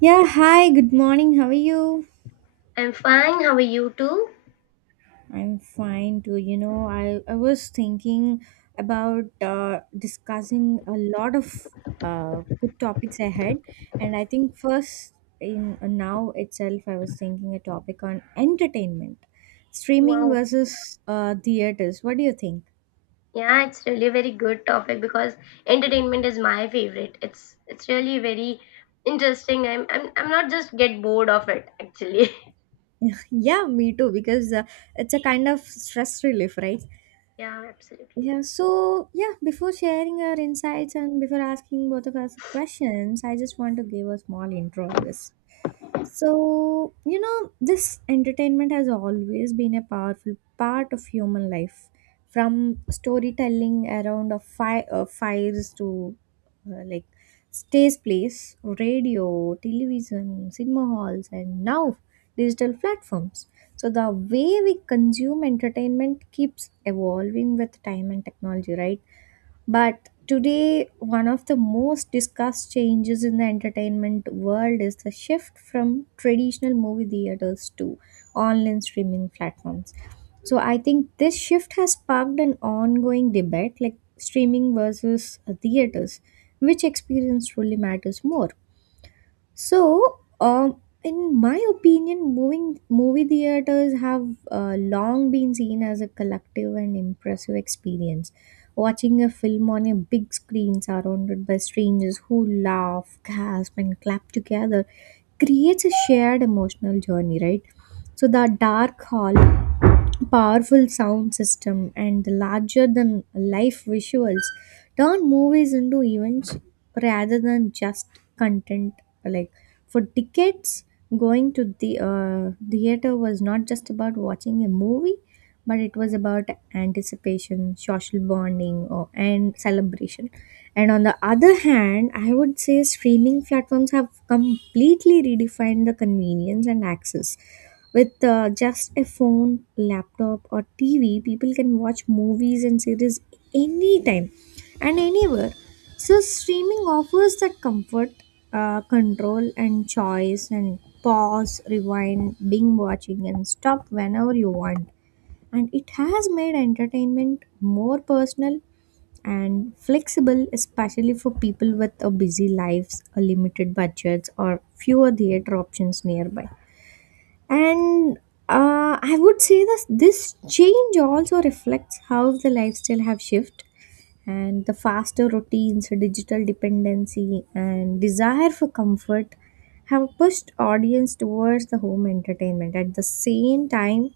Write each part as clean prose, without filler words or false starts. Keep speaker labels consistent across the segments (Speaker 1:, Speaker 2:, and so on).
Speaker 1: Yeah, hi, good morning. How are you?
Speaker 2: I'm fine. How are you too?
Speaker 1: I'm fine too. You know, I was thinking about discussing a lot of good topics ahead. And I think first, in now itself, I was thinking a topic on entertainment, streaming
Speaker 2: Wow.
Speaker 1: versus theaters. What do you think?
Speaker 2: Yeah, it's really a very good topic because entertainment is my favorite. It's really very interesting. I'm not just get bored of it actually.
Speaker 1: Yeah, me too, because it's a kind of stress relief, right?
Speaker 2: Yeah, absolutely.
Speaker 1: Yeah, so yeah, before sharing our insights and before asking both of us questions, I just want to give a small intro on this. So, you know, this entertainment has always been a powerful part of human life, from storytelling around a fires to , like, stage plays, radio, television, cinema halls, and now digital platforms. So, the way we consume entertainment keeps evolving with time and technology, right? But today, one of the most discussed changes in the entertainment world is the shift from traditional movie theaters to online streaming platforms. So I think this shift has sparked an ongoing debate like streaming versus theaters. Which experience truly matters more? So, in my opinion, moving movie theaters have long been seen as a collective and impressive experience. Watching a film on a big screen surrounded by strangers who laugh, gasp, and clap together creates a shared emotional journey, right? So the dark hall, powerful sound system, and the larger than life visuals turn movies into events rather than just content. Like, for decades, going to the theater was not just about watching a movie, but it was about anticipation, social bonding, or, and celebration. And on the other hand, I would say streaming platforms have completely redefined the convenience and access. With just a phone, laptop, or TV, people can watch movies and series anytime and anywhere. So, streaming offers that comfort, control, and choice, and pause, rewind, binge watching, and stop whenever you want. And it has made entertainment more personal and flexible, especially for people with a busy lives, a limited budgets, or fewer theater options nearby. And I would say that this change also reflects how the lifestyle have shifted, and the faster routines, digital dependency, and desire for comfort have pushed audience towards the home entertainment. At the same time,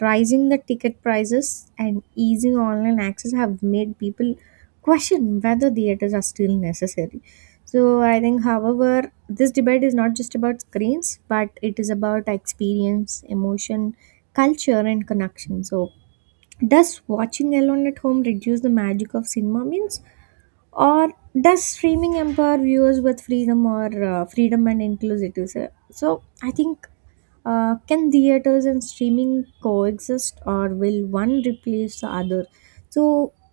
Speaker 1: rising the ticket prices and easing online access have made people question whether theaters are still necessary. So I think, however, this debate is not just about screens, but it is about experience, emotion, culture, and connection. So does watching alone at home reduce the magic of cinema means? Or does streaming empower viewers with freedom or freedom and inclusivity? So I think, can theaters and streaming coexist, or will one replace the other? So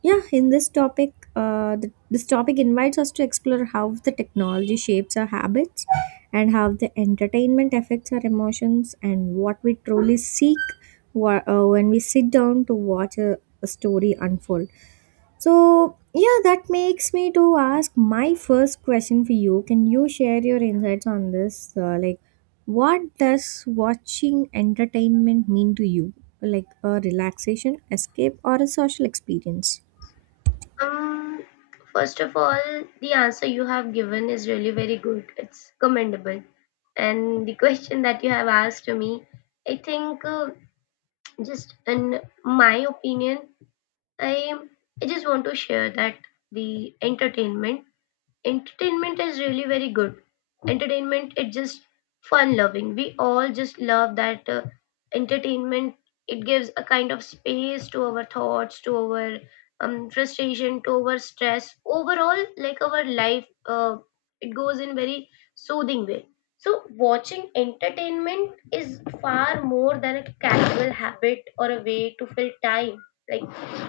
Speaker 1: yeah, in this topic, this topic invites us to explore how the technology shapes our habits, and how the entertainment affects our emotions, and what we truly seek when we sit down to watch a story unfold. So, yeah, that makes me to ask my first question for you. Can you share your insights on this? Like, what does watching entertainment mean to you? Like a relaxation, escape, or a social experience?
Speaker 2: Um, first of all, the answer you have given is really very good. It's commendable. And the question that you have asked to me, I think just in my opinion, I I just want to share that the entertainment entertainment is really very good. Entertainment, it's just fun loving, we all just love that entertainment. It gives a kind of space to our thoughts, to our frustration, to our stress, overall like our life, it goes in very soothing way. So watching entertainment is far more than a casual habit or a way to fill time. Like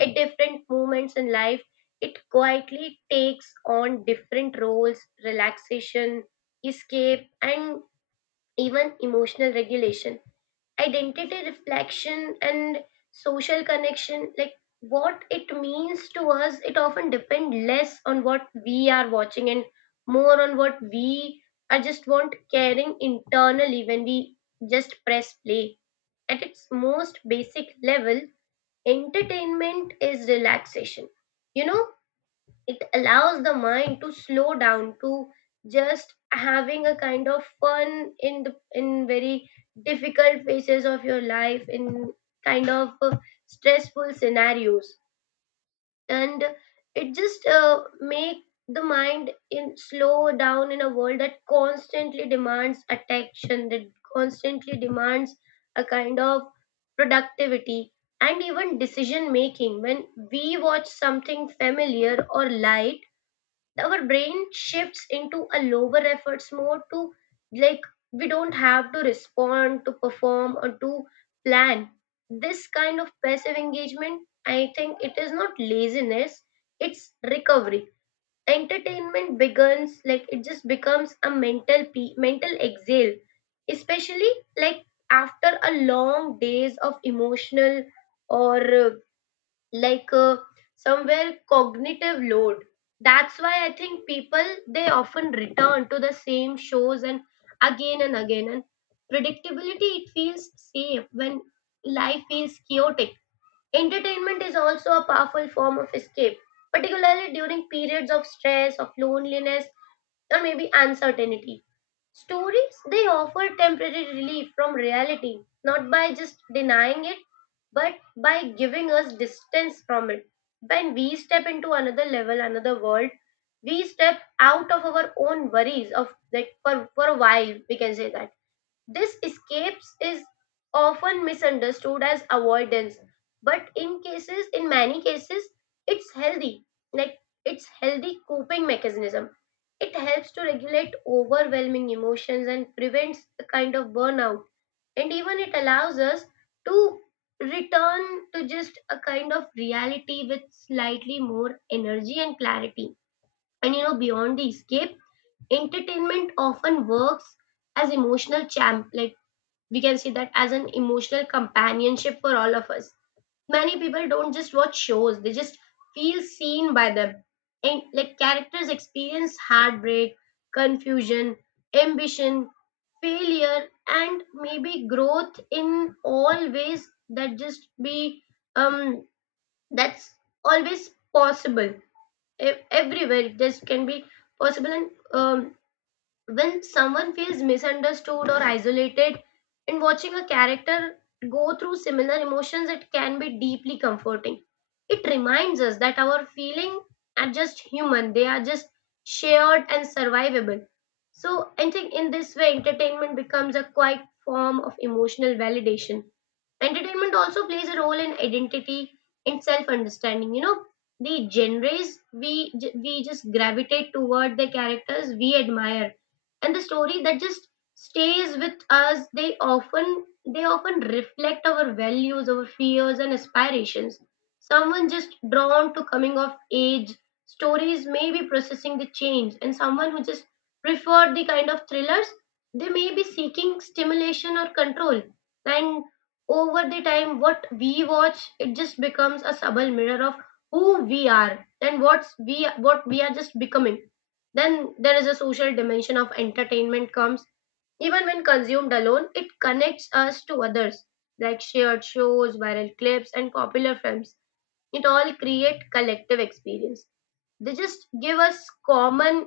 Speaker 2: at different moments in life, it quietly takes on different roles: relaxation, escape, and even emotional regulation. Identity reflection and social connection. Like what it means to us, it often depends less on what we are watching and more on what we are just want caring internally when we just press play. At its most basic level, entertainment is relaxation. You know, it allows the mind to slow down, to just having a kind of fun in the in very difficult phases of your life, in kind of stressful scenarios. And it just make the mind in slow down in a world that constantly demands attention, that constantly demands a kind of productivity and even decision making. When we watch something familiar or light, our brain shifts into a lower efforts mode. To like we don't have to respond, to perform, or to plan. This kind of passive engagement, I think it is not laziness, it's recovery. Entertainment begins like it just becomes a mental mental exhale, especially like after a long days of emotional or like uh, somewhere cognitive load. That's why I think people, they often return to the same shows and again and again, and predictability, it feels safe when life feels chaotic. Entertainment is also a powerful form of escape, particularly during periods of stress, of loneliness, or maybe uncertainty. Stories, they offer temporary relief from reality, not by just denying it, but by giving us distance from it. When we step into another level, another world, we step out of our own worries of that for a while. We can say that this escapes is often misunderstood as avoidance, but in cases, in many cases, it's healthy. Like it's healthy coping mechanism. It helps to regulate overwhelming emotions and prevents a kind of burnout. And even it allows us to return to just a kind of reality with slightly more energy and clarity. And you know, beyond the escape, entertainment often works as emotional champ. Like we can see that as an emotional companionship for all of us. Many people don't just watch shows, they just feel seen by them. And like characters experience heartbreak, confusion, ambition, failure, and maybe growth in all ways that just be um that's always possible. Everywhere this can be possible. And when someone feels misunderstood or isolated and watching a character go through similar emotions, it can be deeply comforting. It reminds us that our feelings are just human, they are just shared and survivable. So I think in this way entertainment becomes a quiet form of emotional validation. Entertainment also plays a role in identity and self understanding. You know, the genres we just gravitate toward, the characters we admire, and the story that just stays with us, they often reflect our values, our fears and aspirations. Someone just drawn to coming of age stories may be processing the change, and someone who just preferred the kind of thrillers, they may be seeking stimulation or control. And over the time, what we watch, it just becomes a subtle mirror of who we are and what's we what we are just becoming. Then there is a social dimension of entertainment comes. Even when consumed alone, it connects us to others, like shared shows, viral clips, and popular films. It all create collective experience. They just give us common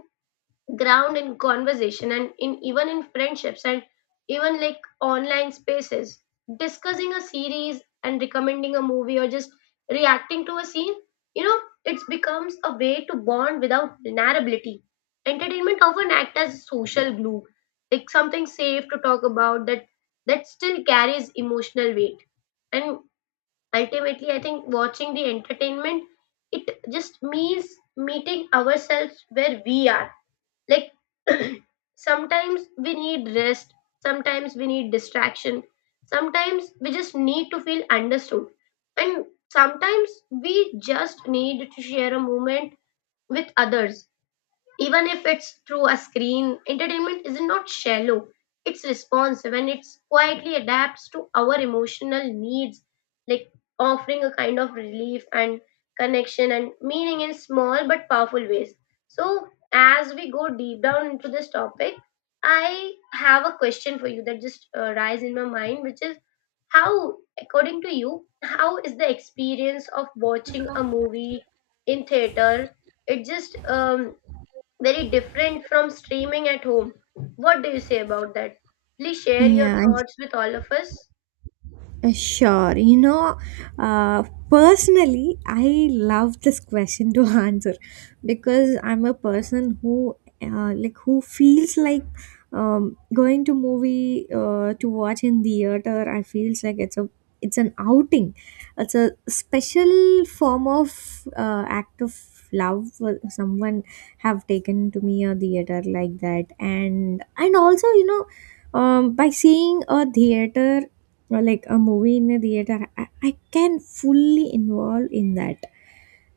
Speaker 2: ground in conversation and in even in friendships, and even like online spaces, discussing a series and recommending a movie or just reacting to a scene. You know, it becomes a way to bond without vulnerability. Entertainment often acts as social glue, like something safe to talk about that still carries emotional weight. And ultimately I think watching the entertainment, it just means meeting ourselves where we are. Like sometimes we need rest, sometimes we need distraction, sometimes we just need to feel understood, and sometimes we just need to share a moment with others. Even if it's through a screen, entertainment is not shallow, it's responsive, and it quietly adapts to our emotional needs, like offering a kind of relief and connection and meaning in small but powerful ways. So as we go deep down into this topic, I have a question for you that just rise in my mind, which is how, according to you, how is the experience of watching a movie in theater, it just very different from streaming at home. What do you say about that? Please share your
Speaker 1: Yeah.
Speaker 2: thoughts with all of us.
Speaker 1: Sure. You know, uh, personally, I love this question to answer because I'm a person who, like, who feels like going to movie to watch in theater. I feels like it's a, it's an outing. It's a special form of act of love for someone have taken to me a theater like that, and also, you know, by seeing a theater or like a movie in a theater, I can fully involve in that,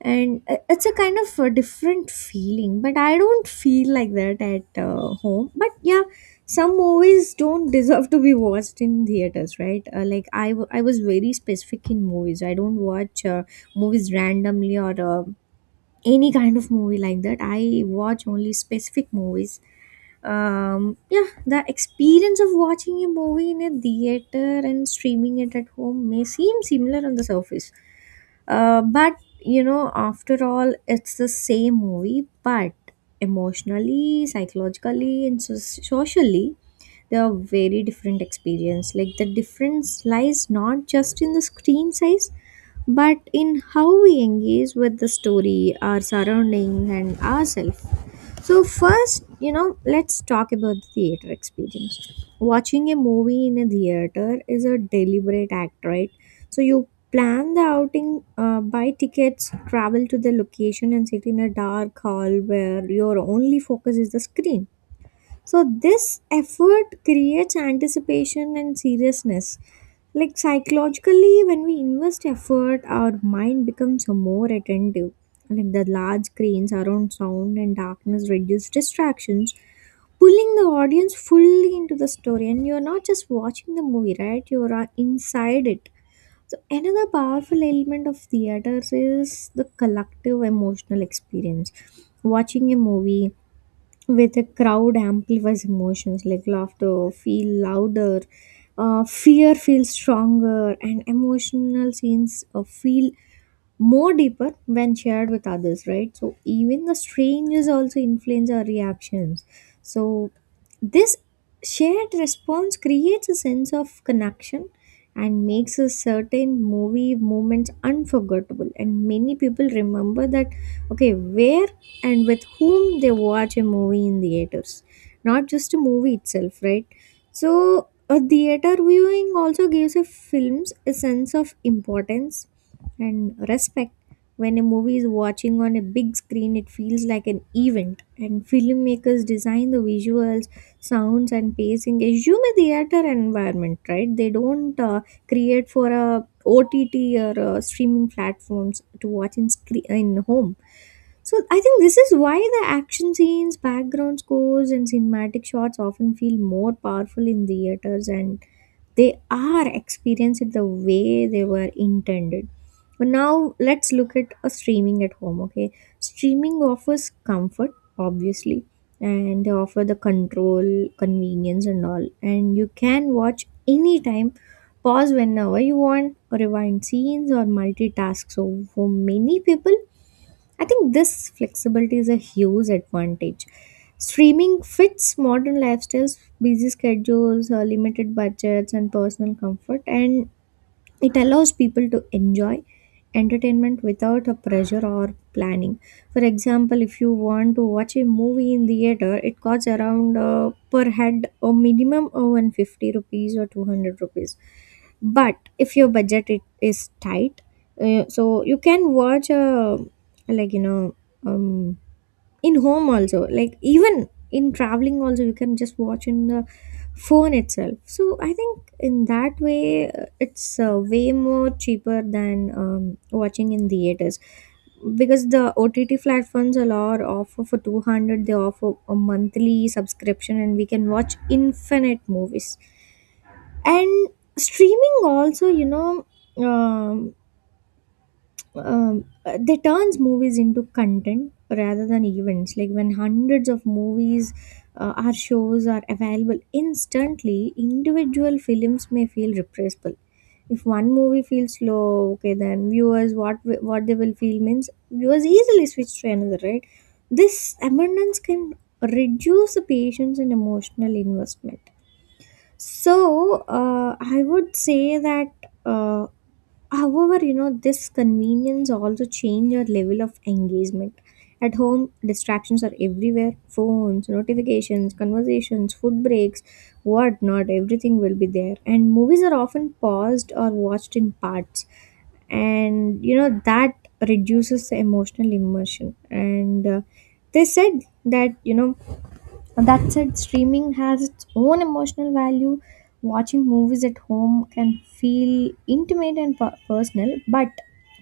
Speaker 1: and it's a kind of a different feeling, but I don't feel like that at home. But yeah, some movies don't deserve to be watched in theaters, right? Like, I was very specific in movies. I don't watch movies randomly, or any kind of movie like that. I watch only specific movies. Yeah, the experience of watching a movie in a theater and streaming it at home may seem similar on the surface. But, you know, after all, it's the same movie, but emotionally, psychologically, and socially, they are very different experience. Like, the difference lies not just in the screen size, but in how we engage with the story, our surrounding, and ourselves. So first, you know, let's talk about the theater experience. Watching a movie in a theater is a deliberate act, right? So you plan the outing, buy tickets, travel to the location, and sit in a dark hall where your only focus is the screen. So this effort creates anticipation and seriousness. Like, psychologically, when we invest effort, our mind becomes more attentive. Like the large screens, around sound, and darkness reduce distractions, pulling the audience fully into the story. And you're not just watching the movie, right? You're inside it. So another powerful element of theaters is the collective emotional experience. Watching a movie with a crowd amplifies emotions. Like laughter feel louder, fear feels stronger, and emotional scenes feel more deeper when shared with others, right? So even the strangers also influence our reactions. So this shared response creates a sense of connection and makes a certain movie moments unforgettable, and many people remember that, okay, where and with whom they watch a movie in theaters, not just a movie itself, right? So a theater viewing also gives a films a sense of importance and respect. When a movie is watching on a big screen, it feels like an event, and filmmakers design the visuals, sounds, and pacing assume a theater environment, right? They don't create for a OTT or streaming platforms to watch in screen in home. So I think this is why the action scenes, background scores, and cinematic shots often feel more powerful in theaters, and they are experienced the way they were intended. But now, let's look at a streaming at home. Okay, streaming offers comfort, obviously, and they offer the control, convenience, and all, and you can watch anytime, pause whenever you want, rewind scenes, or multitask. So for many people, I think this flexibility is a huge advantage. Streaming fits modern lifestyles, busy schedules, limited budgets, and personal comfort. And it allows people to enjoy entertainment without a pressure or planning. For example, if you want to watch a movie in theater, it costs around per head a minimum of 150 rupees or 200 rupees. But if your budget it is tight, so you can watch a like, you know, um in home also, like even in traveling also, you can just watch in the phone itself. So I think in that way, it's way more cheaper than watching in theaters, because the OTT platforms a lot offer for 200 they offer a monthly subscription, and we can watch infinite movies. And streaming also, you know, um, they turns movies into content rather than events. Like, when hundreds of movies or shows are available instantly, individual films may feel repressible. If one movie feels slow, okay, then viewers what they will feel means viewers easily switch to another, right? This abundance can reduce the patience and emotional investment. So I would say that uh, however, you know, this convenience also change our level of engagement. At home, distractions are everywhere. Phones, notifications, conversations, food breaks, whatnot, everything will be there. And movies are often paused or watched in parts. And you know, that reduces the emotional immersion. And they said that, you know, that said, streaming has its own emotional value. Watching movies at home can feel intimate and personal, but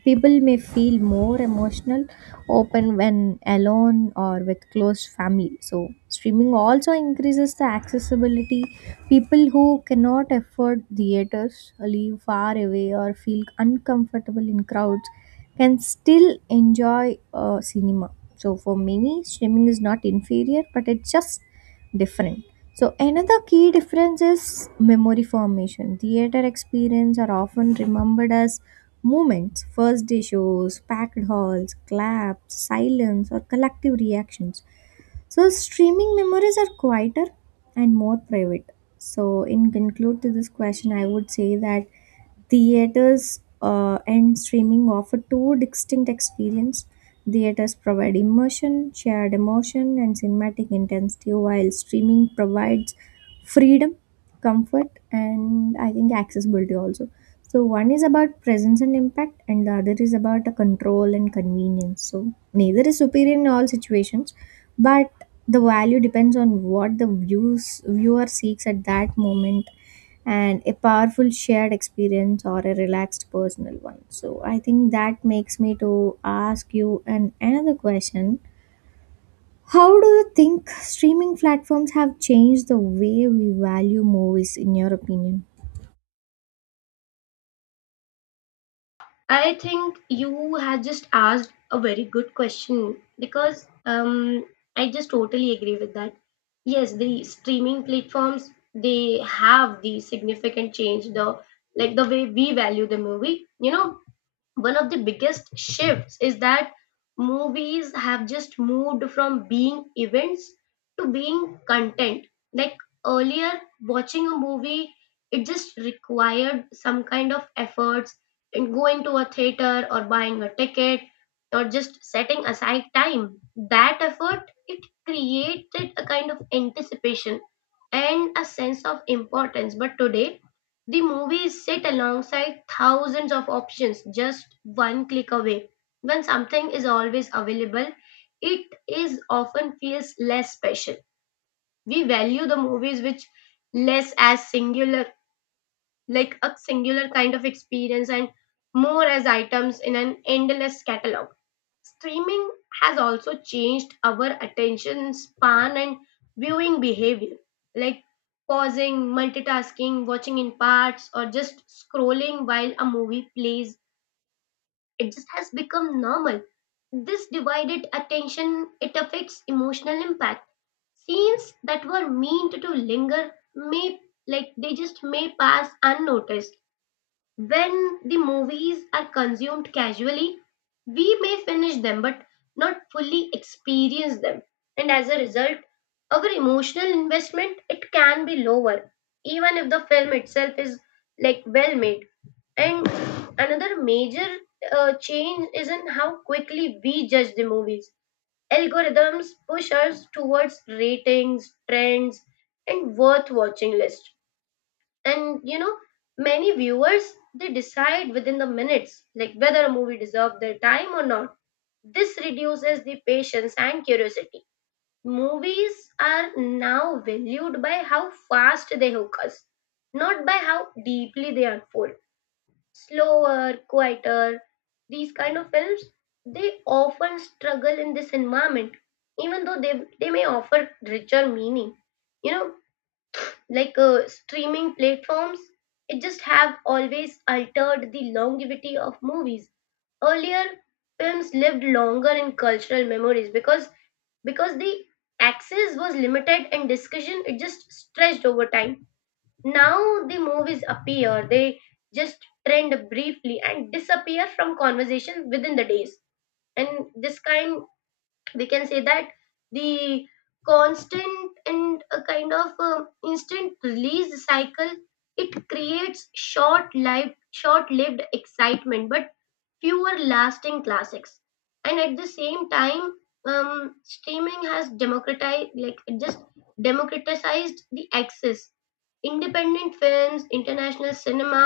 Speaker 1: people may feel more emotional open when alone or with close family. So, streaming also increases the accessibility. People who cannot afford theaters, live far away, or feel uncomfortable in crowds can still enjoy cinema. So, for many, streaming is not inferior, but it's just different. So another key difference is memory formation. Theater experience are often remembered as moments, first day shows, packed halls, claps, silence, or collective reactions. So streaming memories are quieter and more private. So in conclude to this question, I would say that theaters and streaming offer two distinct experience. Theaters provide immersion, shared emotion, and cinematic intensity, while streaming provides freedom, comfort, and I think accessibility also. So one is about presence and impact, and the other is about a control and convenience. So neither is superior in all situations, but the value depends on what the views viewer seeks at that moment, and a powerful shared experience or a relaxed personal one. So I think that makes me to ask you an another question: how do you think streaming platforms have changed the way we value movies, in your opinion?
Speaker 2: I think you have just asked a very good question because I just totally agree with that. Yes, the streaming platforms, they have the significant change the like the way we value the movie. You know, one of the biggest shifts is that movies have just moved from being events to being content. Like earlier, watching a movie, it just required some kind of efforts in going to a theater or buying a ticket or just setting aside time. That effort, it created a kind of anticipation and a sense of importance. But today, the movies sit alongside thousands of options just one click away. When something is always available, it is often feels less special. We value the movies which less as singular, like a singular kind of experience, and more as items in an endless catalog. Streaming has also changed our attention span and viewing behavior, like pausing, multitasking, watching in parts, or just scrolling while a movie plays. It just has become normal. This divided attention, it affects emotional impact. Scenes that were meant to linger may like they just may pass unnoticed. When the movies are consumed casually, we may finish them but not fully experience them. And as a result, our emotional investment, it can be lower even if the film itself is like well made. And another major change is in how quickly we judge the movies. Algorithms push us towards ratings, trends, and worth watching lists. And you know, many viewers, they decide within the minutes like whether a movie deserves their time or not. This reduces the patience and curiosity. Movies are now valued by how fast they hook us, not by how deeply they unfold. Slower, quieter, these kind of films, they often struggle in this environment, even though they may offer richer meaning. You know, like streaming platforms, it just have always altered the longevity of movies. Earlier, films lived longer in cultural memories because the access was limited and discussion it just stretched over time. Now the movies appear, they just trend briefly and disappear from conversation within the days. And this kind, we can say that the constant and a kind of instant release cycle, it creates short lived excitement but fewer lasting classics. And at the same time, streaming has democratized, like it just democratized the access. Independent films, international cinema,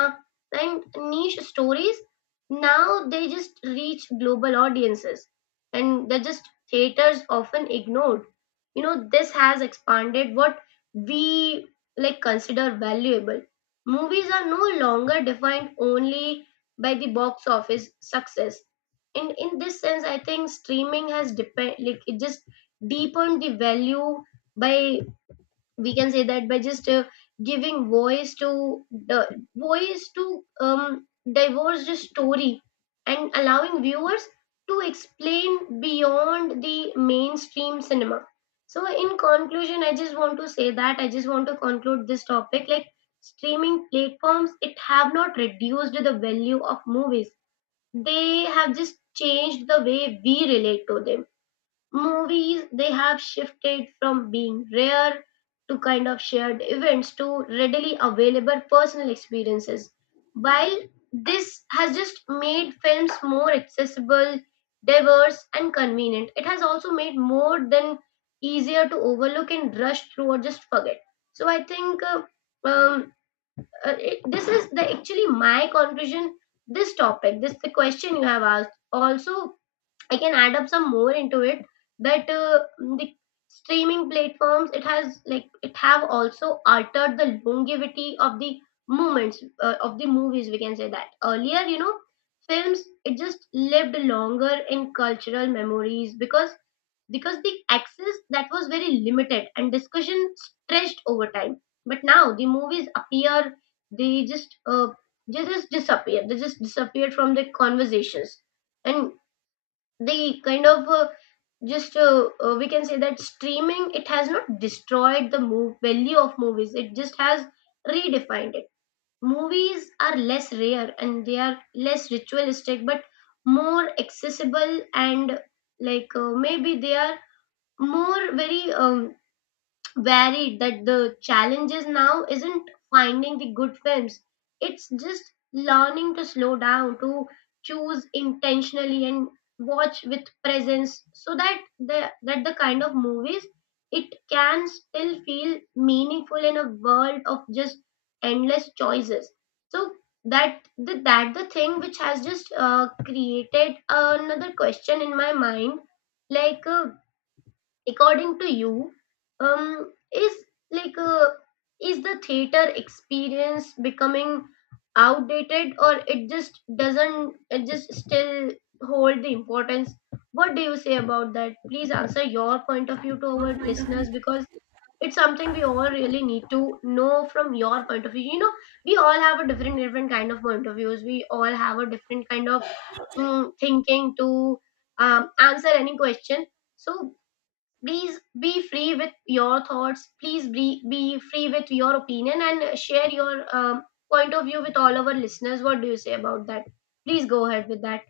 Speaker 2: and niche stories, now they just reach global audiences, and they're just theaters often ignored. You know, this has expanded what we like consider valuable. Movies are no longer defined only by the box office success. In this sense I think streaming has depend like it just deepened the value by, we can say that by just giving voice to the voice to divorce the story and allowing viewers to explain beyond the mainstream cinema. So in conclusion, I just want to say that I just want to conclude this topic like streaming platforms, it have not reduced the value of movies, they have just changed the way we relate to them. Movies, they have shifted from being rare to kind of shared events to readily available personal experiences. While this has just made films more accessible, diverse and convenient, it has also made more than easier to overlook and rush through or just forget. So I think um, it, this is the actually my conclusion. This topic, this the question you have asked also, I can add up some more into it, that the streaming platforms it has like it have also altered the longevity of the moments of the movies. We can say that earlier, you know, films it just lived longer in cultural memories, because the access that was very limited and discussion stretched over time. But now the movies appear, they just uh, they just disappeared from the conversations. And the kind of just we can say that streaming, it has not destroyed the move value of movies, it just has redefined it. Movies are less rare and they are less ritualistic, but more accessible and like maybe they are more very varied. That the challenges now isn't finding the good films, it's just learning to slow down, to choose intentionally and watch with presence, so that the kind of movies, it can still feel meaningful in a world of just endless choices. So that the thing which has just created another question in my mind, like according to you, is, like is the theater experience becoming outdated, or it just doesn't, it just still hold the importance? What do you say about that? Please answer your point of view to our listeners, because it's something we all really need to know from your point of view, you know, we all have a different different kind of point of views. We all have a different kind of thinking to answer any question. So please be free with your thoughts. Please be free with your opinion and share your point of view with all our listeners. What do you say about that? Please go ahead with that.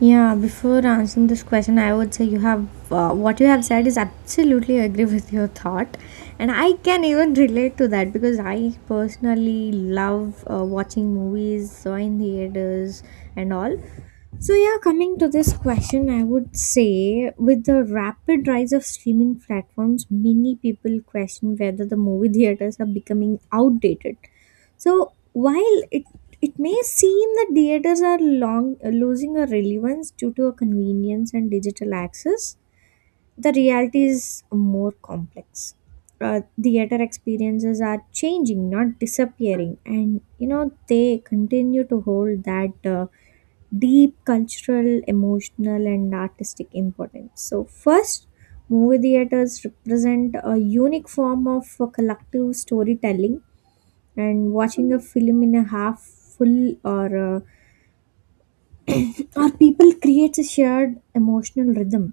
Speaker 1: Yeah, before answering this question, I would say you have what you have said is absolutely agree with your thought, and I can even relate to that because I personally love watching movies, so in theaters and all. So yeah, coming to this question, I would say with the rapid rise of streaming platforms, many people question whether the movie theaters are becoming outdated. So while it may seem that theaters are long, losing a relevance due to a convenience and digital access. The reality is more complex. Theater experiences are changing, not disappearing, and you know they continue to hold that deep cultural, emotional, and artistic importance. So, first, movie theaters represent a unique form of collective storytelling, and watching a film in a half full or our people creates a shared emotional rhythm,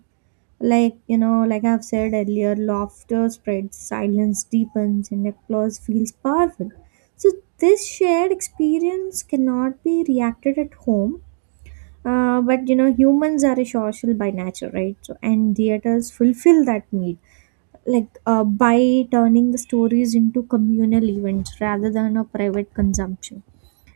Speaker 1: like you know, like I've said earlier, laughter spreads, silence deepens, and applause feels powerful. So this shared experience cannot be reacted at home. But you know, humans are a social by nature, right? So and theaters fulfill that need, by turning the stories into communal events rather than a private consumption.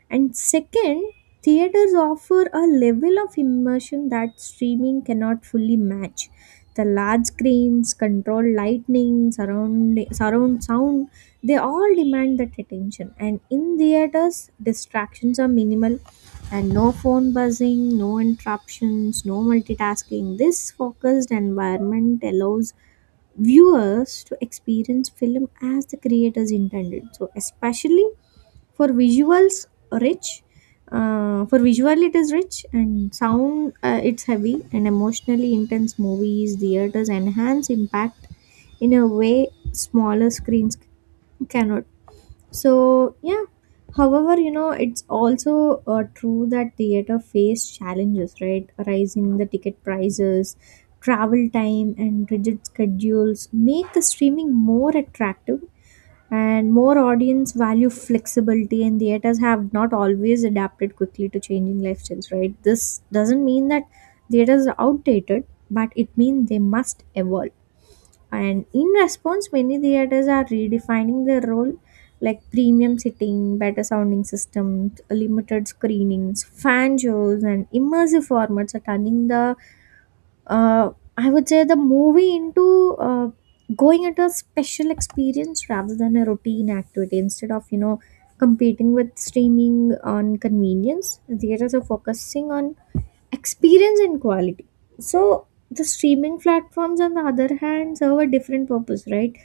Speaker 1: And second, theaters offer a level of immersion that streaming cannot fully match. The large screens, controlled lightning, surround sound, they all demand that attention. And in theaters, distractions are minimal, and no phone buzzing, no interruptions, no multitasking. This focused environment allows viewers to experience film as the creators intended. So, especially for visuals, rich. For visual, it is rich, and sound, it's heavy. And emotionally intense movies, theaters enhance impact in a way smaller screens cannot. So, yeah. However, you know, it's also true that theater face challenges, right? Rising the ticket prices, travel time, and rigid schedules make the streaming more attractive, and more audience value flexibility, and theaters have not always adapted quickly to changing lifestyles. Right, this doesn't mean that theaters are outdated, but it means they must evolve. And in response, many theaters are redefining their role, like premium sitting, better sounding systems, limited screenings, fan shows, and immersive formats are turning the uh, I would say the movie into going into a special experience rather than a routine activity, instead of you know competing with streaming on convenience. Theaters are focusing on experience and quality. So the streaming platforms on the other hand serve a different purpose, right?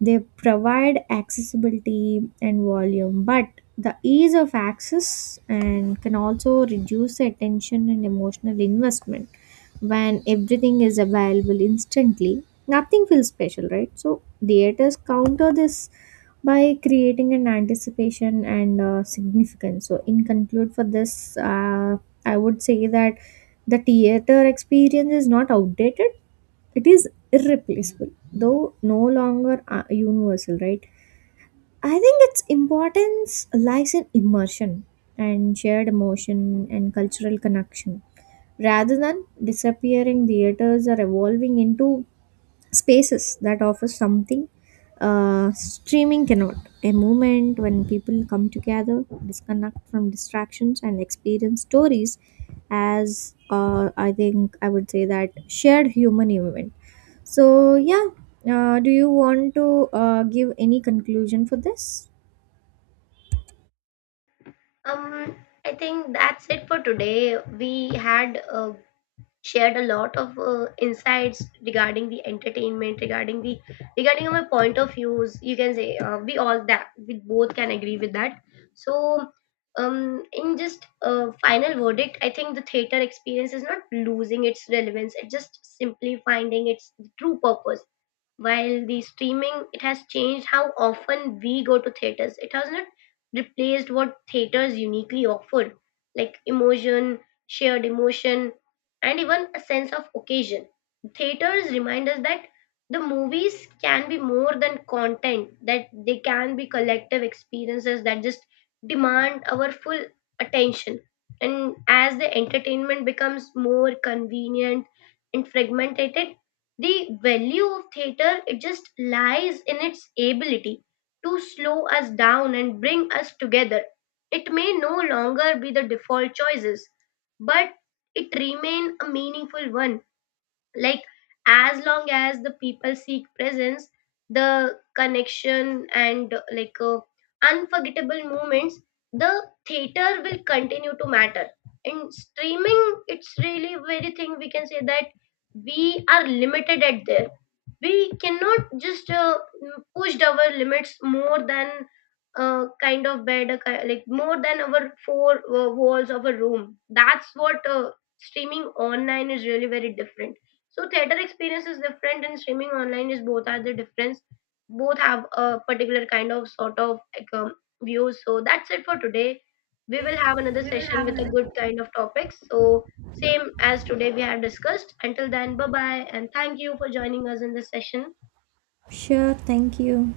Speaker 1: They provide accessibility and volume, but the ease of access and can also reduce the attention and emotional investment. When everything is available instantly, nothing feels special, right? So theaters counter this by creating an anticipation and significance. So in conclude for this, I would say that the theater experience is not outdated, it is irreplaceable, though no longer universal, right? I think its importance lies in immersion and shared emotion and cultural connection. Rather than disappearing, theaters are evolving into spaces that offer something streaming cannot. A moment when people come together, disconnect from distractions, and experience stories as I think I would say that shared human event. So, yeah, do you want to give any conclusion for this?
Speaker 2: Um, I think that's it for today. We had a shared a lot of insights regarding the entertainment, regarding our point of views, you can say we all that we both can agree with that. So in just final verdict, I think the theater experience is not losing its relevance, it's just simply finding its true purpose. While the streaming, it has changed how often we go to theaters, it has not replaced what theaters uniquely offered, like emotion, shared emotion, and even a sense of occasion. Theaters remind us that the movies can be more than content, that they can be collective experiences that just demand our full attention. And as the entertainment becomes more convenient and fragmented, the value of theater, it just lies in its ability to slow us down and bring us together. It may no longer be the default choices, but it remain a meaningful one. Like as long as the people seek presence, the connection and unforgettable moments, the theater will continue to matter. In streaming, it's really very thing, we can say that we are limited at there. We cannot just push our limits more than kind of bed more than our four walls of a room. That's what streaming online is really very different. So theater experience is different and streaming online, is both are the difference. Both have a particular kind of sort of like views. So that's it for today. We will have another session with a good kind of topics. So same as today we have discussed. Until then, bye bye, and thank you for joining us in this session.
Speaker 1: Sure, thank you.